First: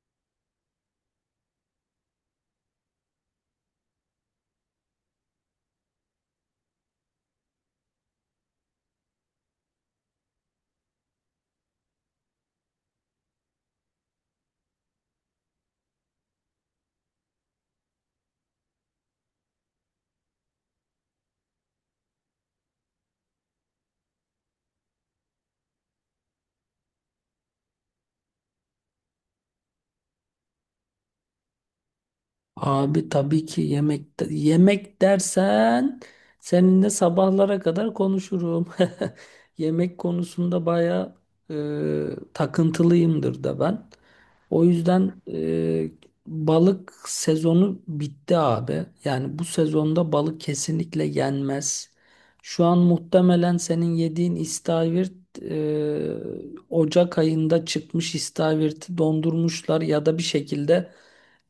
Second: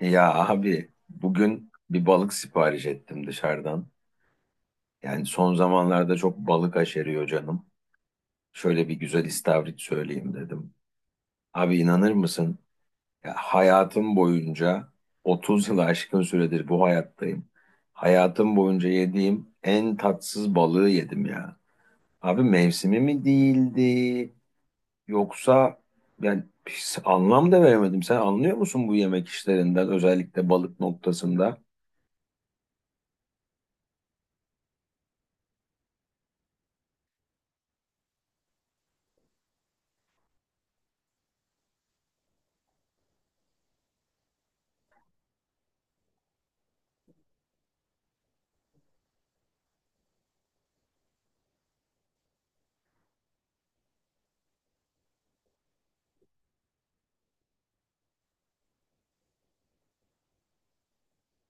Ya abi bugün bir balık sipariş ettim dışarıdan. Yani son zamanlarda çok balık aşeriyor canım. Şöyle bir güzel istavrit söyleyeyim dedim. Abi inanır mısın? Ya hayatım boyunca 30 yılı aşkın süredir bu hayattayım. Hayatım boyunca yediğim en tatsız balığı yedim ya. Abi mevsimi mi değildi yoksa yani hiç anlam da veremedim. Sen anlıyor musun bu yemek işlerinden özellikle balık noktasında? Abi tabii ki yemek dersen seninle sabahlara kadar konuşurum. Yemek konusunda baya e, takıntılıyımdır da ben. O yüzden balık sezonu bitti abi. Yani bu sezonda balık kesinlikle yenmez. Şu an muhtemelen senin yediğin istavrit e, Ocak ayında çıkmış istavriti dondurmuşlar ya da bir şekilde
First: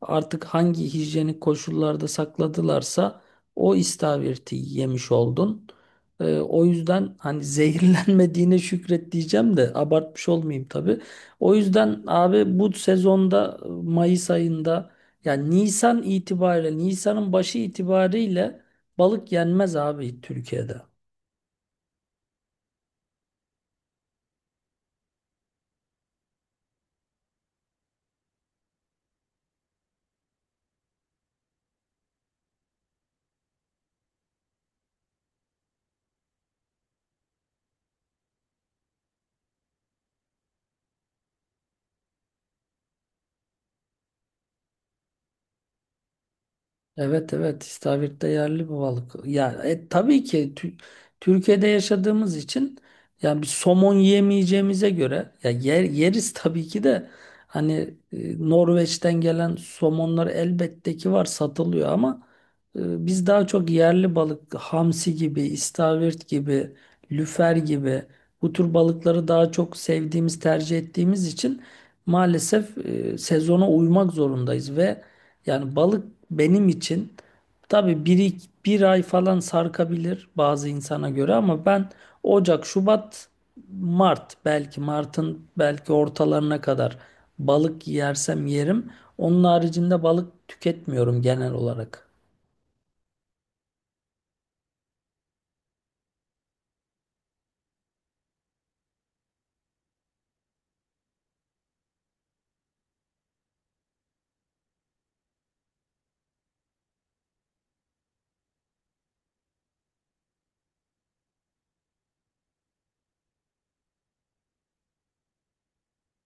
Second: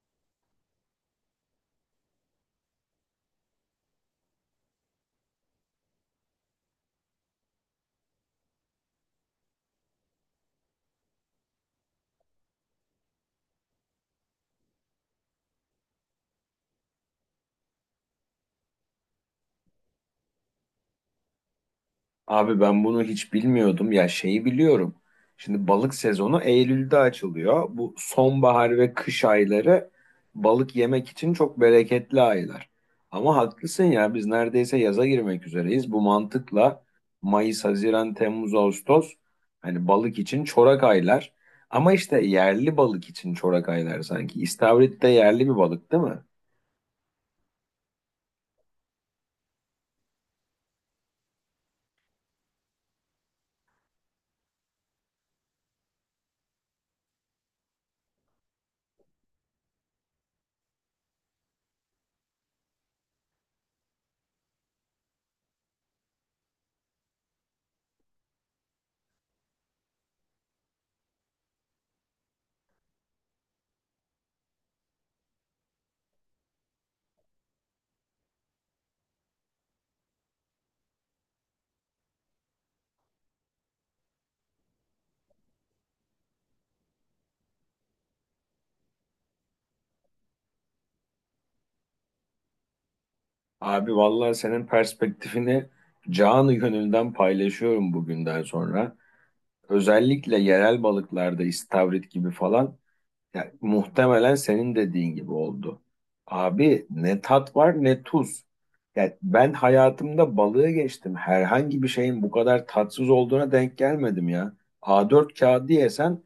artık hangi hijyenik koşullarda sakladılarsa o istavriti yemiş oldun. O yüzden hani zehirlenmediğine şükret diyeceğim de abartmış olmayayım tabii. O yüzden abi bu sezonda Mayıs ayında yani Nisan itibariyle Nisan'ın başı itibariyle balık yenmez abi Türkiye'de. Abi ben bunu hiç bilmiyordum. Ya şeyi biliyorum. Şimdi balık sezonu Eylül'de açılıyor. Bu sonbahar ve kış ayları balık yemek için çok bereketli aylar. Ama haklısın ya biz neredeyse yaza girmek üzereyiz. Bu mantıkla Mayıs, Haziran, Temmuz, Ağustos hani balık için çorak aylar. Ama işte yerli balık için çorak aylar sanki. İstavrit de yerli bir balık değil mi? Evet evet istavrit'te yerli bu balık. Ya tabii ki Türkiye'de yaşadığımız için yani bir somon yiyemeyeceğimize göre ya yeriz tabii ki de hani Norveç'ten gelen somonlar elbette ki var satılıyor ama biz daha çok yerli balık hamsi gibi, istavrit gibi, lüfer gibi bu tür balıkları daha çok sevdiğimiz, tercih ettiğimiz için maalesef sezona uymak zorundayız ve yani balık benim için tabii bir ay falan sarkabilir bazı insana göre ama ben Ocak, Şubat, Mart belki Mart'ın belki ortalarına kadar balık yersem yerim. Onun haricinde balık tüketmiyorum genel olarak. Abi vallahi senin perspektifini canı gönülden paylaşıyorum bugünden sonra. Özellikle yerel balıklarda istavrit gibi falan, ya, muhtemelen senin dediğin gibi oldu. Abi ne tat var ne tuz. Ya ben hayatımda balığı geçtim. Herhangi bir şeyin bu kadar tatsız olduğuna denk gelmedim ya. A4 kağıdı yesen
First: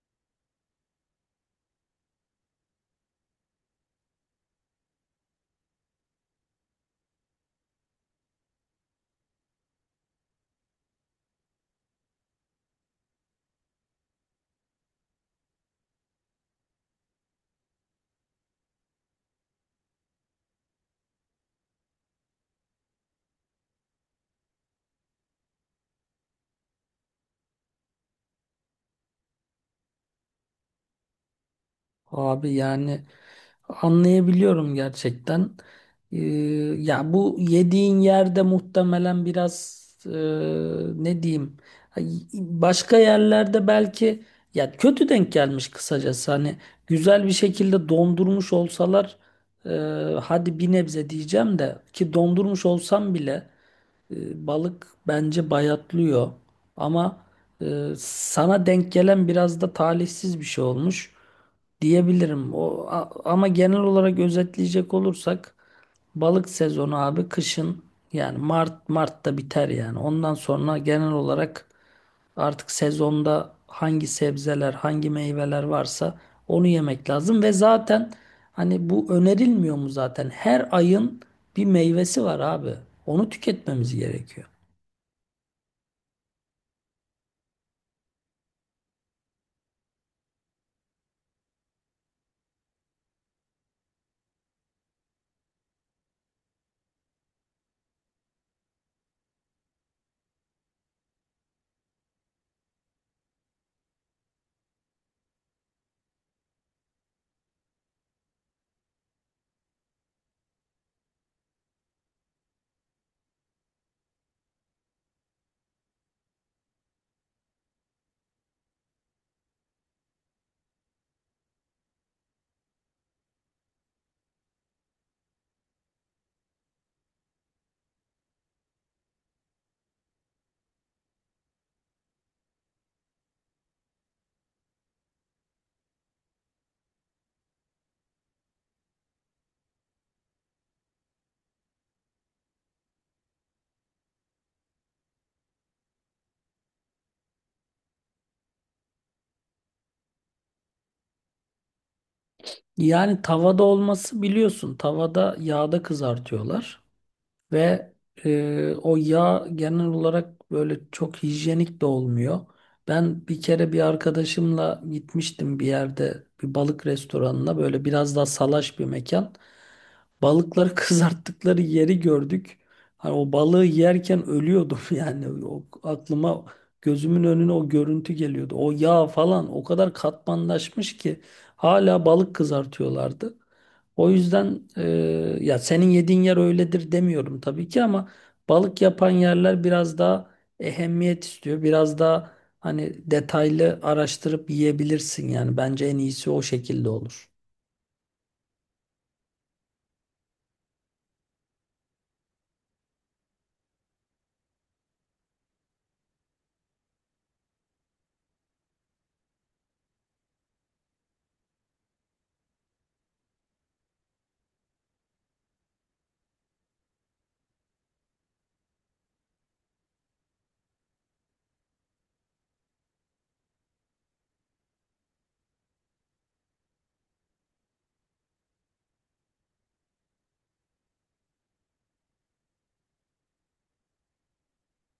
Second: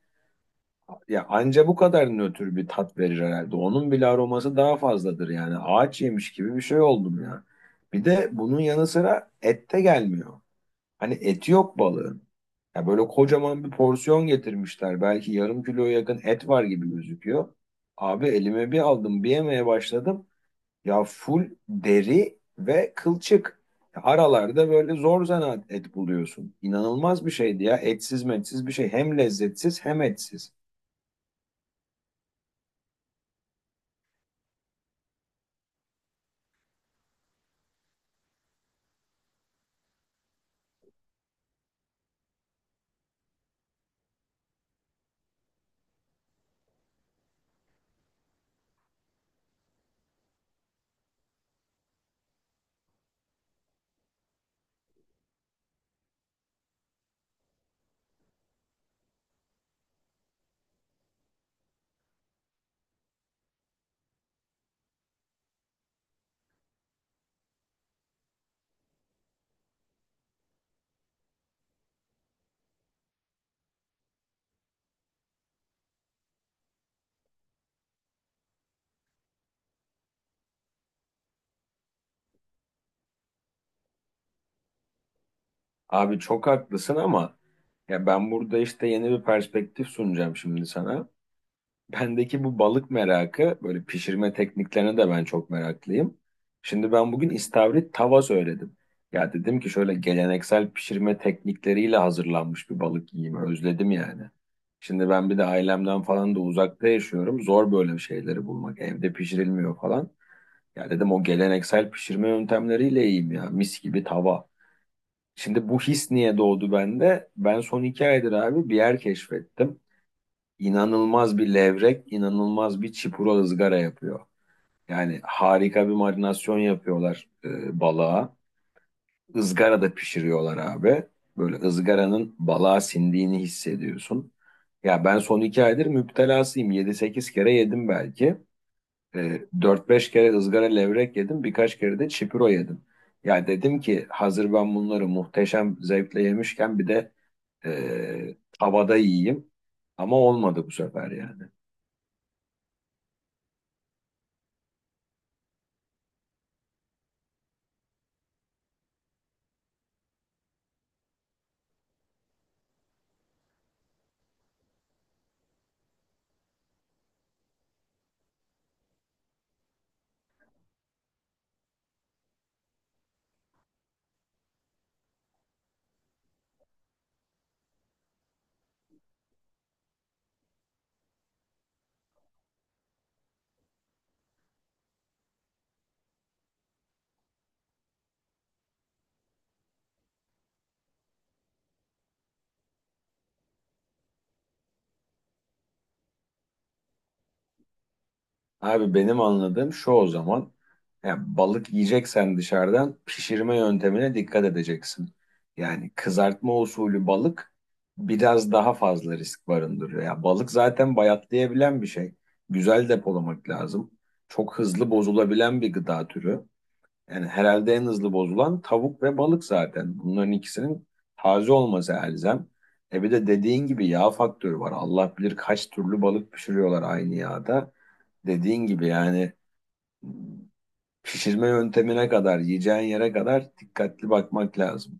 ya anca bu kadar nötr bir tat verir herhalde. Onun bile aroması daha fazladır yani. Ağaç yemiş gibi bir şey oldum ya. Bir de bunun yanı sıra et de gelmiyor. Hani eti yok balığın. Ya böyle kocaman bir porsiyon getirmişler. Belki yarım kiloya yakın et var gibi gözüküyor. Abi elime bir aldım, bir yemeye başladım. Ya full deri ve kılçık. Ya aralarda böyle zor zanaat et buluyorsun. İnanılmaz bir şeydi ya. Etsiz metsiz bir şey. Hem lezzetsiz hem etsiz. Abi yani anlayabiliyorum gerçekten. Ee, Ya bu yediğin yerde muhtemelen biraz ne diyeyim başka yerlerde belki ya kötü denk gelmiş kısacası hani güzel bir şekilde dondurmuş olsalar e, hadi bir nebze diyeceğim de ki dondurmuş olsam bile balık bence bayatlıyor ama sana denk gelen biraz da talihsiz bir şey olmuş diyebilirim. Ama genel olarak özetleyecek olursak balık sezonu abi kışın yani Mart'ta biter yani. Ondan sonra genel olarak artık sezonda hangi sebzeler, hangi meyveler varsa onu yemek lazım ve zaten hani bu önerilmiyor mu zaten? Her ayın bir meyvesi var abi. Onu tüketmemiz gerekiyor. Abi çok haklısın ama ya ben burada işte yeni bir perspektif sunacağım şimdi sana. Bendeki bu balık merakı, böyle pişirme tekniklerine de ben çok meraklıyım. Şimdi ben bugün istavrit tava söyledim. Ya dedim ki şöyle geleneksel pişirme teknikleriyle hazırlanmış bir balık yiyeyim, özledim yani. Şimdi ben bir de ailemden falan da uzakta yaşıyorum. Zor böyle şeyleri bulmak, evde pişirilmiyor falan. Ya dedim o geleneksel pişirme yöntemleriyle yiyeyim ya, mis gibi tava. Şimdi bu his niye doğdu bende? Ben son iki aydır abi bir yer keşfettim, inanılmaz bir levrek, inanılmaz bir çipura ızgara yapıyor. Yani harika bir marinasyon yapıyorlar balığa. Izgara da pişiriyorlar abi. Böyle ızgaranın balığa sindiğini hissediyorsun. Ya ben son iki aydır müptelasıyım. Yedi sekiz kere yedim belki. E, 4-5 kere ızgara levrek yedim. Birkaç kere de çipuro yedim. Ya dedim ki hazır ben bunları muhteşem zevkle yemişken bir de havada yiyeyim. Ama olmadı bu sefer yani. Yani tavada olması biliyorsun. Tavada yağda kızartıyorlar. Ve o yağ genel olarak böyle çok hijyenik de olmuyor. Ben bir kere bir arkadaşımla gitmiştim bir yerde bir balık restoranına böyle biraz daha salaş bir mekan. Balıkları kızarttıkları yeri gördük. Hani o balığı yerken ölüyordum yani o aklıma gözümün önüne o görüntü geliyordu. O yağ falan o kadar katmanlaşmış ki hala balık kızartıyorlardı. O yüzden ya senin yediğin yer öyledir demiyorum tabii ki ama balık yapan yerler biraz daha ehemmiyet istiyor. Biraz daha hani detaylı araştırıp yiyebilirsin yani bence en iyisi o şekilde olur. Abi benim anladığım şu o zaman. Yani balık yiyeceksen dışarıdan pişirme yöntemine dikkat edeceksin. Yani kızartma usulü balık biraz daha fazla risk barındırıyor. Ya balık zaten bayatlayabilen bir şey. Güzel depolamak lazım. Çok hızlı bozulabilen bir gıda türü. Yani herhalde en hızlı bozulan tavuk ve balık zaten. Bunların ikisinin taze olması elzem. E bir de dediğin gibi yağ faktörü var. Allah bilir kaç türlü balık pişiriyorlar aynı yağda. Dediğin gibi yani pişirme yöntemine kadar, yiyeceğin yere kadar dikkatli bakmak lazım.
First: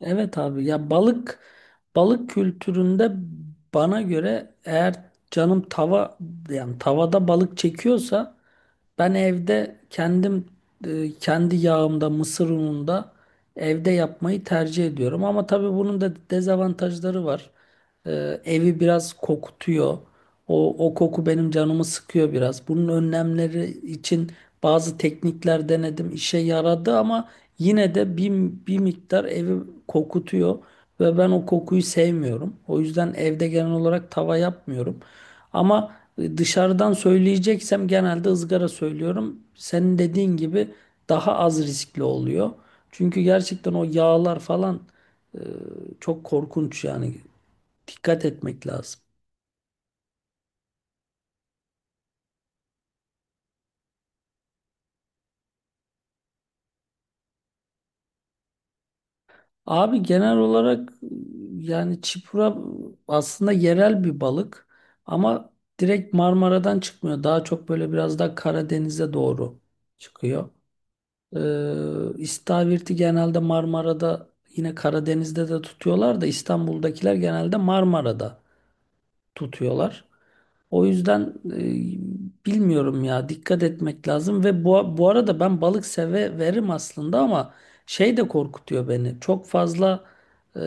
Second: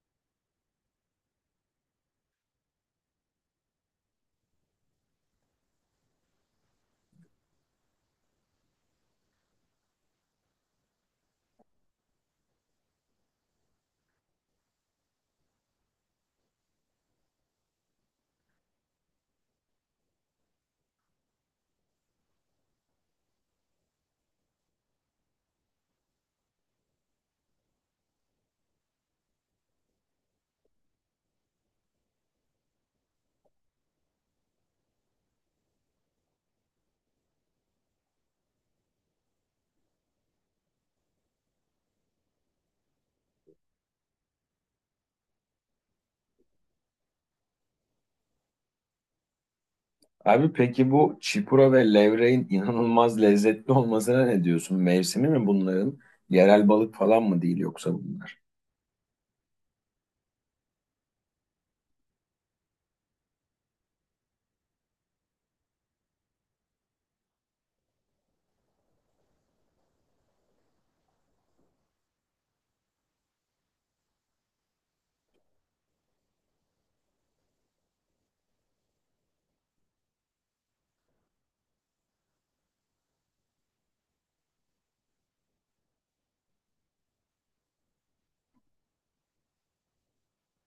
Evet abi ya balık kültüründe bana göre eğer canım tava yani tavada balık çekiyorsa ben evde kendim kendi yağımda, mısır ununda evde yapmayı tercih ediyorum. Ama tabii bunun da dezavantajları var. E, Evi biraz kokutuyor. O koku benim canımı sıkıyor biraz. Bunun önlemleri için bazı teknikler denedim. İşe yaradı ama yine de bir miktar evi kokutuyor. Ve ben o kokuyu sevmiyorum. O yüzden evde genel olarak tava yapmıyorum. Ama... Dışarıdan söyleyeceksem genelde ızgara söylüyorum. Senin dediğin gibi daha az riskli oluyor. Çünkü gerçekten o yağlar falan e, çok korkunç yani. Dikkat etmek lazım. Abi peki bu çipura ve levreğin inanılmaz lezzetli olmasına ne diyorsun? Mevsimi mi bunların? Yerel balık falan mı değil yoksa bunlar? Abi genel olarak yani çipura aslında yerel bir balık ama direkt Marmara'dan çıkmıyor. Daha çok böyle biraz daha Karadeniz'e doğru çıkıyor. Ee, istavirti genelde Marmara'da yine Karadeniz'de de tutuyorlar da İstanbul'dakiler genelde Marmara'da tutuyorlar. O yüzden bilmiyorum ya dikkat etmek lazım ve bu arada ben balık severim aslında ama şey de korkutuyor beni. Çok fazla e,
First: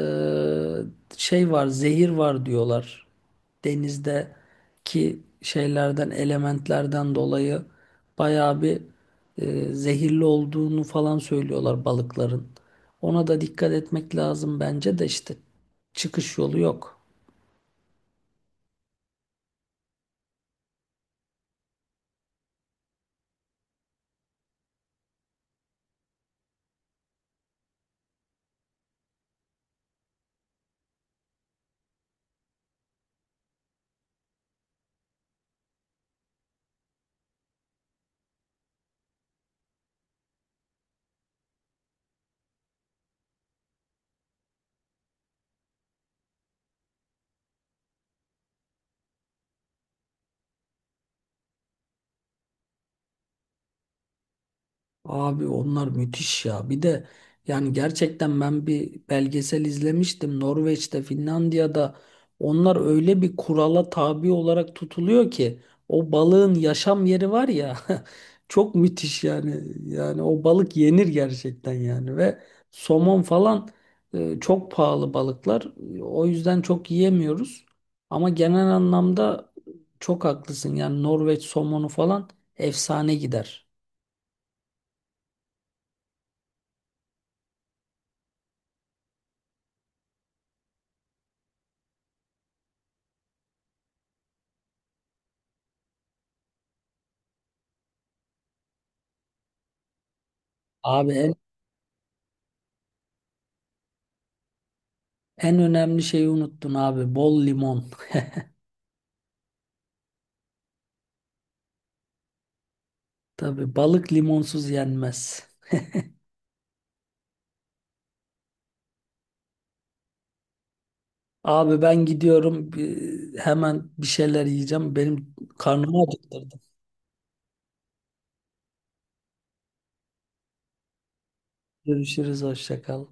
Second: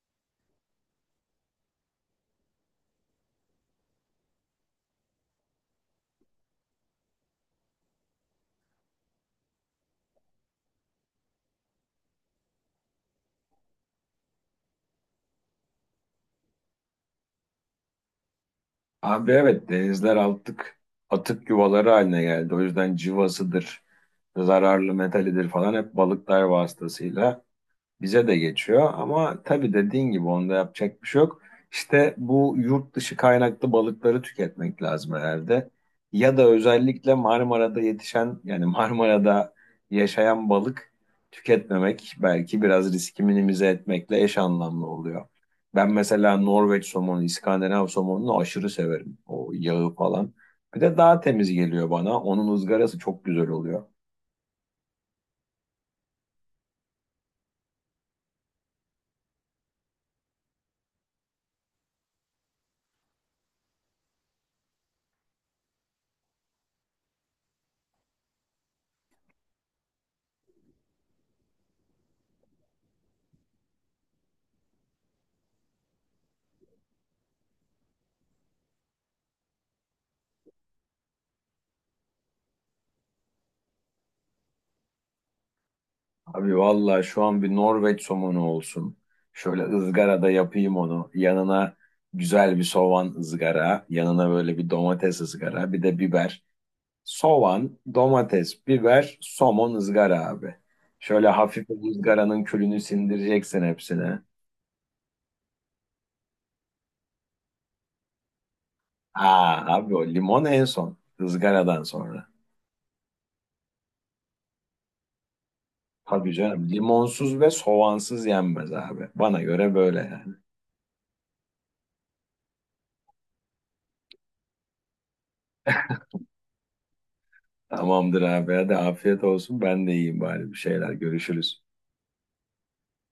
şey var, zehir var diyorlar. Denizdeki şeylerden, elementlerden dolayı bayağı bir zehirli olduğunu falan söylüyorlar balıkların. Ona da dikkat etmek lazım bence de işte çıkış yolu yok. Abi evet denizler artık atık yuvaları haline geldi. O yüzden cıvasıdır, zararlı metalidir falan hep balıklar vasıtasıyla bize de geçiyor ama tabii dediğin gibi onda yapacak bir şey yok. İşte bu yurt dışı kaynaklı balıkları tüketmek lazım herhalde. Ya da özellikle Marmara'da yetişen yani Marmara'da yaşayan balık tüketmemek belki biraz riski minimize etmekle eş anlamlı oluyor. Ben mesela Norveç somonu, İskandinav somonunu aşırı severim. O yağı falan. Bir de daha temiz geliyor bana. Onun ızgarası çok güzel oluyor. Abi onlar müthiş ya. Bir de yani gerçekten ben bir belgesel izlemiştim. Norveç'te, Finlandiya'da onlar öyle bir kurala tabi olarak tutuluyor ki o balığın yaşam yeri var ya çok müthiş yani. Yani o balık yenir gerçekten yani ve somon falan çok pahalı balıklar. O yüzden çok yiyemiyoruz. Ama genel anlamda çok haklısın. Yani Norveç somonu falan efsane gider. Abi vallahi şu an bir Norveç somonu olsun. Şöyle ızgarada yapayım onu. Yanına güzel bir soğan ızgara, yanına böyle bir domates ızgara, bir de biber. Soğan, domates, biber, somon ızgara abi. Abi Şöyle en hafif bu ızgaranın külünü sindireceksin hepsine. En önemli şeyi unuttun abi. Bol limon. Aa abi o limon en son, ızgaradan sonra. Tabii balık limonsuz yenmez. Tabii canım limonsuz ve soğansız yenmez abi. Bana göre böyle yani. Abi ben gidiyorum. Hemen bir şeyler yiyeceğim. Benim karnımı acıktırdın. Tamamdır abi hadi afiyet olsun ben de yiyeyim bari bir şeyler görüşürüz. Görüşürüz. Hoşça kal.